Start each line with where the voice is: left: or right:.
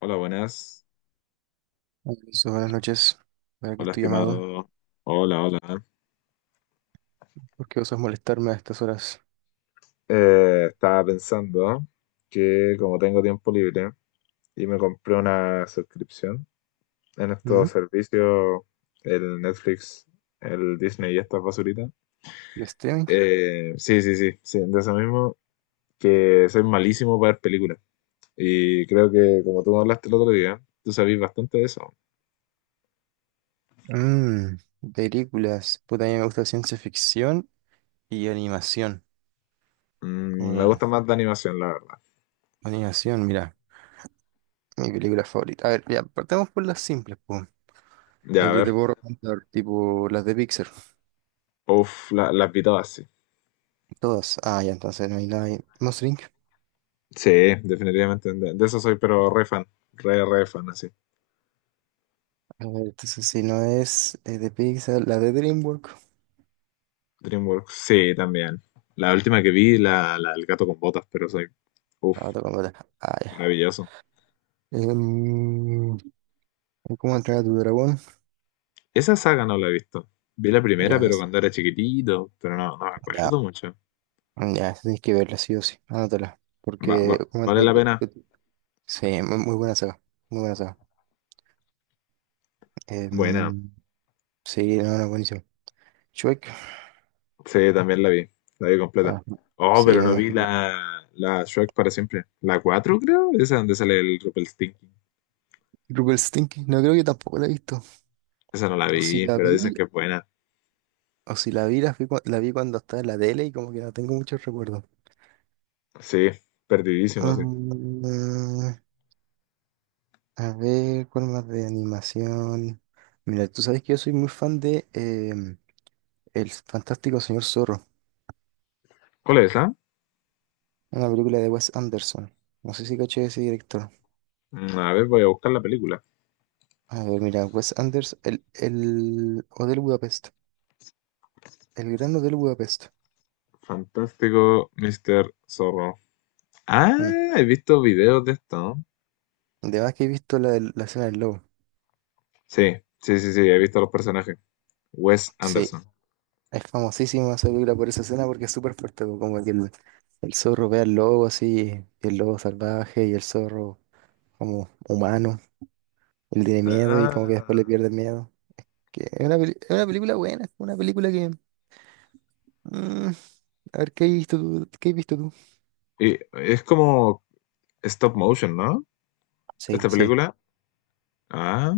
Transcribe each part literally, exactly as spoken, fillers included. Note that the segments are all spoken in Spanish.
left: Hola, buenas.
right: Alonso, buenas noches. Para que
left: Hola,
right: estoy llamado.
left: estimado. Hola, hola.
right: ¿Por qué osas molestarme a estas horas?
left: Eh, estaba pensando que como tengo tiempo libre y me compré una suscripción en
right: ¿Mm?
left: estos servicios, el Netflix, el Disney y estas basuritas.
right: ¿El streaming?
left: Eh, sí, sí, sí, sí, de eso mismo, que soy malísimo para ver películas. Y creo que como tú me hablaste el otro día, tú sabís bastante de eso.
right: Mm, Películas. Puta, a mí me gusta ciencia ficción y animación. ¿Cómo
left: Mm, me
right: tal?
left: gusta más de animación, la verdad.
right: Animación, mira. Mi película favorita. A ver, ya, partamos por las simples, pues.
left: Ya,
right: El
left: a
right: que te
left: ver.
right: puedo recomendar, tipo las de Pixar.
left: Uf, la- las vi todas, sí.
right: Todas. Ah, ya, entonces no hay nada ahí. Monster Incorporated.
left: Sí, definitivamente. De, de eso soy, pero re fan. Re, re fan, así.
right: A ver, entonces si no es eh, de Pixar, la de DreamWorks.
left: DreamWorks. Sí, también. La última que vi, la, la El gato con botas, pero soy. Uf,
right: La otra completa. Ah, ya.
left: maravilloso.
right: Em, ¿Cómo entrar a tu dragón?
left: Esa saga no la he visto. Vi la primera,
right: Ya,
left: pero cuando era chiquitito, pero no, no me
right: ya,
left: acuerdo mucho.
right: ya, esa tienes que verla sí o sí, anótala,
left: Va- va-
right: porque ¿cómo
left: ¿vale
right: entra-
left: la pena?
right: sí, muy, muy buena saga, muy buena saga.
left: Buena.
right: Em, sí, no, no, buenísimo. Shrek,
left: Sí, también la vi. La vi completa.
right: ah,
left: Oh,
right: sí,
left: pero
right: me
left: no vi
right: imagino.
left: la, la Shrek para siempre. La cuatro, creo. Esa donde sale el Rumpelstiltskin.
right: Rupert Stinky, no creo que tampoco la he visto,
left: Esa no la
right: o si
left: vi,
right: la
left: pero dicen
right: vi,
left: que es buena.
right: o si la vi, la, fui cua- la vi cuando estaba en la tele y como que no tengo muchos recuerdos.
left: Sí, perdidísimo, sí.
right: Mm, a ver, ¿cuál más de animación? Mira, tú sabes que yo soy muy fan de em, El Fantástico Señor Zorro.
left: ¿Cuál es?
right: Una película de Wes Anderson. No sé si caché ese director.
left: Mm, a ver, voy a buscar la película.
right: A ver, mira, Wes Anderson, el, el Hotel Budapest. El Gran Hotel Budapest.
left: Fantástico, mister Zorro. Ah,
right: Mm.
left: he visto videos de esto, ¿no?
right: De más que he visto la, del- la escena del lobo.
left: Sí, sí, sí, sí, he visto los personajes. Wes
right: Sí,
left: Anderson.
right: es famosísima esa película por esa escena porque es súper fuerte, po, como que el, el zorro ve al lobo así, y el lobo salvaje y el zorro como humano. Él tiene miedo y como que después le
left: Ah,
right: pierde el miedo. Que es una, peli- es una película buena, es una película que... mm, a ver, ¿qué has visto tú? ¿Qué has visto tú?
left: y es como stop motion, ¿no?
right: Sí,
left: Esta
right: sí.
left: película. Ah.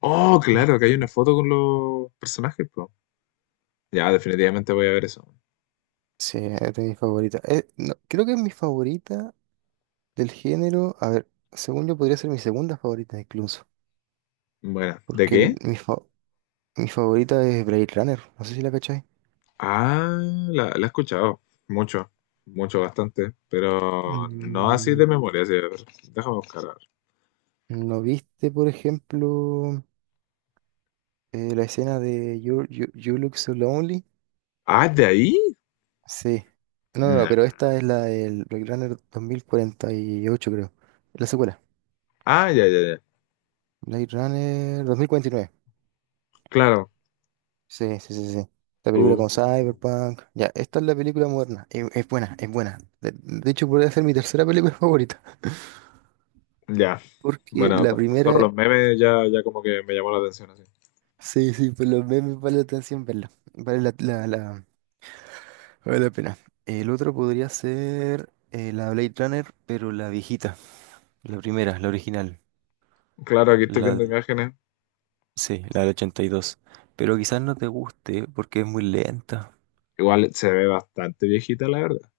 left: Oh, claro, que hay una
right: Mm.
left: foto con los personajes, po. Ya, definitivamente voy a ver eso.
right: Sí, es de mis favoritas. Eh, no, creo que es mi favorita del género. A ver, según yo podría ser mi segunda favorita incluso.
left: Bueno, ¿de
right: Porque el-
left: qué?
right: mi, fa- mi favorita es Blade Runner. No sé si la cachai.
left: Ah, la, la he escuchado mucho, mucho, bastante, pero no así de
right: Mm,
left: memoria. Sí, a ver, déjame buscar. A ver.
right: ¿No viste, por ejemplo, eh, la escena de you, You- You Look So Lonely?
left: Ah, ¿de ahí?
right: Sí. No, no, no, pero
left: Nah.
right: esta es la del Blade Runner dos mil cuarenta y ocho, creo. La secuela.
left: Ah, ya, ya, ya.
right: Blade Runner dos mil cuarenta y nueve.
left: Claro.
right: Sí, sí, sí, sí. La película
left: Uh,
right: como Cyberpunk. Ya, esta es la película moderna. Es, es buena, es buena. De, de hecho, podría ser mi tercera película favorita.
left: ya.
right: Porque
left: Bueno,
right: la
left: po- por solo
right: primera,
left: los memes ya, ya como que me llamó la atención así.
right: sí, sí, por los memes vale la atención verla. Vale la, la, la- vale la pena. El otro podría ser eh, la Blade Runner, pero la viejita. La primera, la original.
left: Claro, aquí estoy
right: La,
left: viendo imágenes.
right: sí, la del ochenta y dos, pero quizás no te guste porque es muy lenta.
left: Igual se ve bastante viejita, la verdad.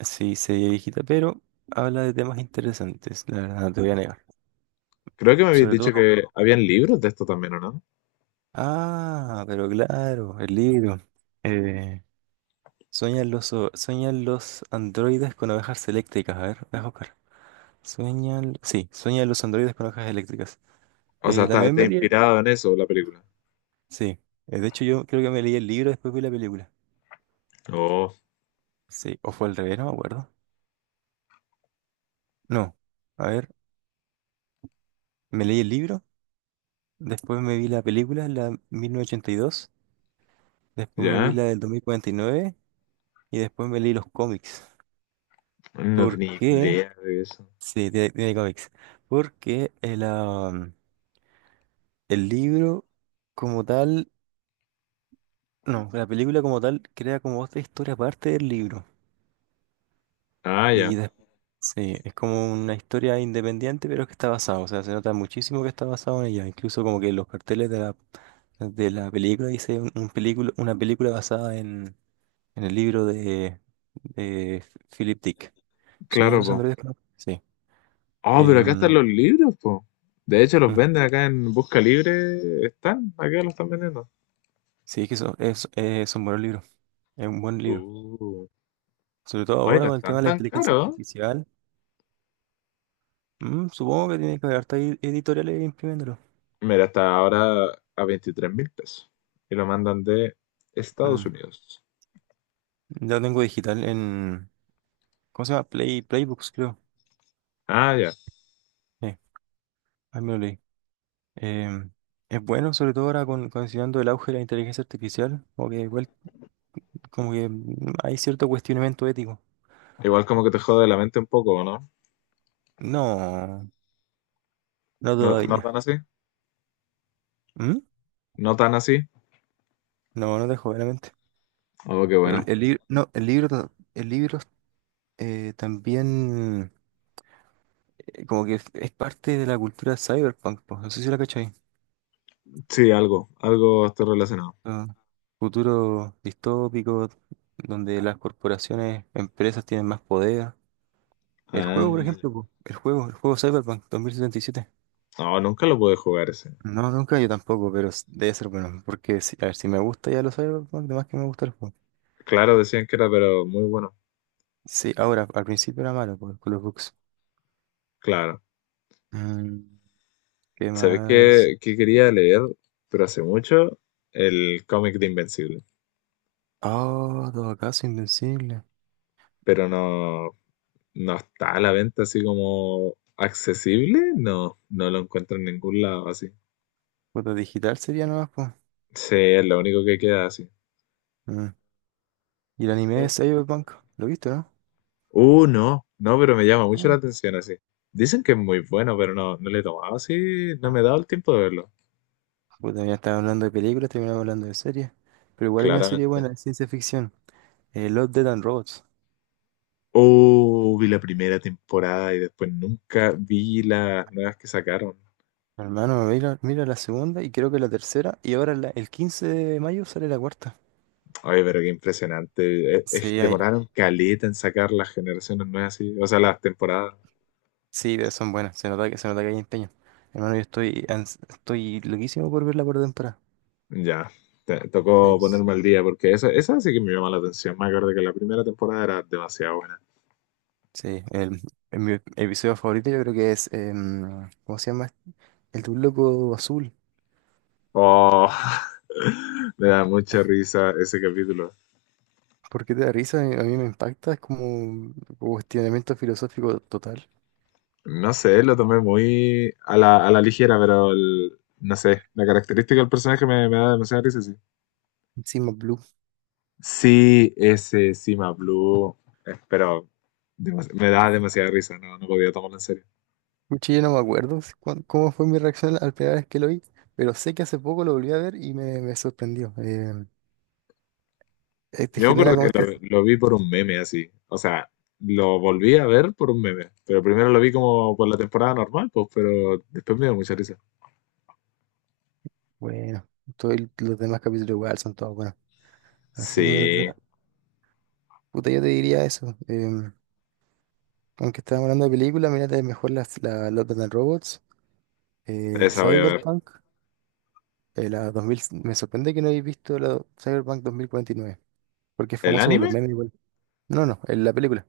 right: Sí, se ve viejita, pero habla de temas interesantes, la verdad, no te voy a negar.
left: Creo que me habías
right: Sobre
left: dicho
right: todo,
left: que habían libros de esto también, ¿o no?
right: ah, pero claro, el libro. Eh, Sueñan los, o- sueñan los androides con ovejas eléctricas. A ver, déjame buscar. Sueñan, sí, sueñan los androides con ovejas eléctricas.
left: O sea,
right: Eh,
left: está,
right: también
left: está
right: me leí el...
left: inspirado en eso la película.
right: Sí, eh, de hecho yo creo que me leí el libro después vi la película.
left: Oh,
right: Sí, o fue al revés, no me acuerdo. No, a ver, me leí el libro, después me vi la película, la mil novecientos ochenta y dos, después me vi
left: ya.
right: la del dos mil cuarenta y nueve y después me leí los cómics.
left: No
right: ¿Por
left: tenía
right: qué?
left: idea de eso.
right: Sí, tiene, tiene cómics. Porque el, am, el libro como tal, no, la película como tal crea como otra historia aparte del libro.
left: Ah,
right: Y
left: ya.
right: des- sí, es como una historia independiente, pero que está basada. O sea, se nota muchísimo que está basado en ella. Incluso como que los carteles de la, de la película dice un, un película, una película basada en, en el libro de, de Philip Dick. Sueño de
left: Claro,
right: los
left: po.
right: androides, creo. Sí.
left: Oh, pero acá están
right: Em,
left: los libros, po. De hecho, los venden acá en Busca Libre. Están, acá los están vendiendo.
right: Sí, que eso, es, es un buen libro, es un buen libro.
left: Uh,
right: Sobre todo
left: Hoy
right: ahora
left: no
right: con el tema
left: están
right: de la
left: tan
right: inteligencia
left: caros.
right: artificial. Mm, supongo que tiene que haber hartas ed- editoriales imprimiéndolo.
left: Mira, hasta ahora a veintitrés mil pesos. Y lo mandan de Estados
right: Mm,
left: Unidos.
right: Ya lo tengo digital en. ¿Cómo se llama? Play, Playbooks, creo.
left: Ah, ya.
right: Eh, Ahí me lo leí. Em, es bueno, sobre todo ahora con, considerando el auge de la inteligencia artificial. Como que, igual- como que mm, hay cierto cuestionamiento ético.
left: Igual como que te jode la mente un poco, ¿no?
right: No, no
left: ¿No, no tan
right: todavía.
left: así?
right: ¿Mm?
left: ¿No tan así?
right: No, no te jodas la mente.
left: Oh, qué
right: Pero el,
left: bueno.
right: el libro, no, el libro, ta- el libro eh, también. Eh, como que es es parte de la cultura cyberpunk, pues, no sé si la cachai.
left: Sí, algo. Algo estoy relacionado.
right: Ah, futuro distópico, donde las corporaciones, empresas tienen más poder. El
left: Ah,
right: juego, por
left: ya.
right: ejemplo, po, el juego, el juego Cyberpunk dos mil setenta y siete.
left: No, nunca lo pude jugar ese.
right: No, nunca yo tampoco, pero s- debe ser bueno, porque si, a ver, si me gusta ya los Cyberpunk, además que me gusta el juego.
left: Claro, decían que era, pero muy bueno.
right: Sí, ahora, al principio era malo por, con los bugs.
left: Claro.
right: Mm, ¿Qué
left: ¿Sabes
right: más?
left: qué, qué quería leer? Pero hace mucho, el cómic de Invencible.
right: Oh, todo acaso invencible.
left: Pero no, no está a la venta así como accesible. No, no lo encuentro en ningún lado así.
right: Foto digital sería nomás, pues.
left: Sí, es lo único que queda así.
right: Mm. Y el anime de
left: Mm.
right: Cyberpunk, ¿lo viste, no?
left: Uh, no, no, pero me llama mucho la
right: Ah,
left: atención así. Dicen que es muy bueno, pero no, no le he tomado así, no me he dado el tiempo de verlo,
right: puta, ya estaba hablando de películas, terminamos hablando de series. Pero igual hay una serie
left: claramente.
right: buena de ciencia ficción, eh, Love, Death and Robots.
left: Oh, vi la primera temporada y después nunca vi las nuevas que sacaron.
right: Hermano, mira, mira la segunda y creo que la tercera. Y ahora la- el quince de mayo sale la cuarta.
left: Oye, pero qué impresionante. Es- es-
right: Sí, hay,
left: demoraron caleta en sacar las generaciones nuevas, así. O sea, las temporadas.
right: sí, pero son buenas. Se nota que, se nota que hay empeño. Hermano, yo estoy, ans- estoy loquísimo por ver la cuarta temporada.
left: Ya, te- tocó
right: Sí, sí,
left: ponerme
right: sí.
left: al día porque esa, esa sí que me llama la atención. Me acuerdo que la primera temporada era demasiado buena.
right: Sí, el- el- mi episodio favorito yo creo que es, em, ¿cómo se llama? El de un loco azul.
left: Oh, me da mucha risa ese capítulo.
right: Porque te da risa, a mí a mí me impacta, es como un cuestionamiento filosófico total.
left: No sé, lo tomé muy a la, a la ligera, pero el- no sé, la característica del personaje me, me da demasiada risa, sí.
right: Encima Blue.
left: Sí, ese Sima Blue, eh, pero demas- me da demasiada risa, no, no podía tomarlo en serio.
right: Mucho yo no me acuerdo si- cuán- cómo fue mi reacción al primera vez que lo vi, pero sé que hace poco lo volví a ver y me, me sorprendió. Eh, eh, te
left: Yo me
right: genera
left: acuerdo
right: como
left: que
right: estas...
left: lo, lo vi por un meme así. O sea, lo volví a ver por un meme. Pero primero lo vi como por la temporada normal, pues, pero después me dio mucha risa.
right: Bueno, todos el- los demás capítulos igual son todos buenos. La segunda
left: Sí,
right: temporada- puta, yo te diría eso. Em, aunque estábamos hablando de películas, mírate mejor las, la Love, Death and Robots, eh,
left: esa voy a, sí, ver.
right: Cyberpunk, eh, la dos mil... Me sorprende que no hayáis visto la Cyberpunk dos mil cuarenta y nueve, porque es
left: ¿El
right: famoso por
left: anime?
right: los memes igual. No, no, en la película.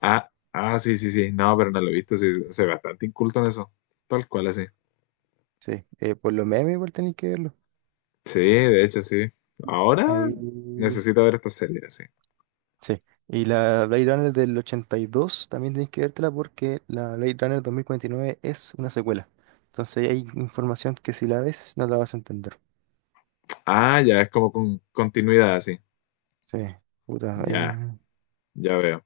left: Ah, ah, sí, sí, sí. No, pero no lo he visto. Sí, soy bastante inculto en eso. Tal cual, así.
right: Sí, eh, por los memes igual tenéis que verlo.
left: Sí, de hecho, sí. Ahora
right: Ahí...
left: necesito ver esta serie, así.
right: Sí. Y la Blade Runner del ochenta y dos también tenéis que vértela porque la Blade Runner dos mil cuarenta y nueve es una secuela. Entonces hay información que si la ves no la vas a entender.
left: Ah, ya, es como con continuidad, así.
right: Sí, puta, ahí,
left: Ya,
right: eh,
left: ya veo.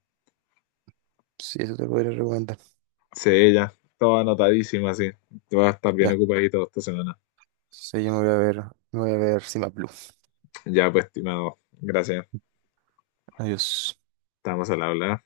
right: sí, eso te podría recomendar.
left: Sí, ya. Todo anotadísimo, así. Tú vas a estar bien
right: Ya,
left: ocupadito esta semana.
right: sí, yo me voy a ver, me voy a ver Cima Blue.
left: Ya, pues, estimado, gracias.
right: Adiós.
left: Estamos al habla.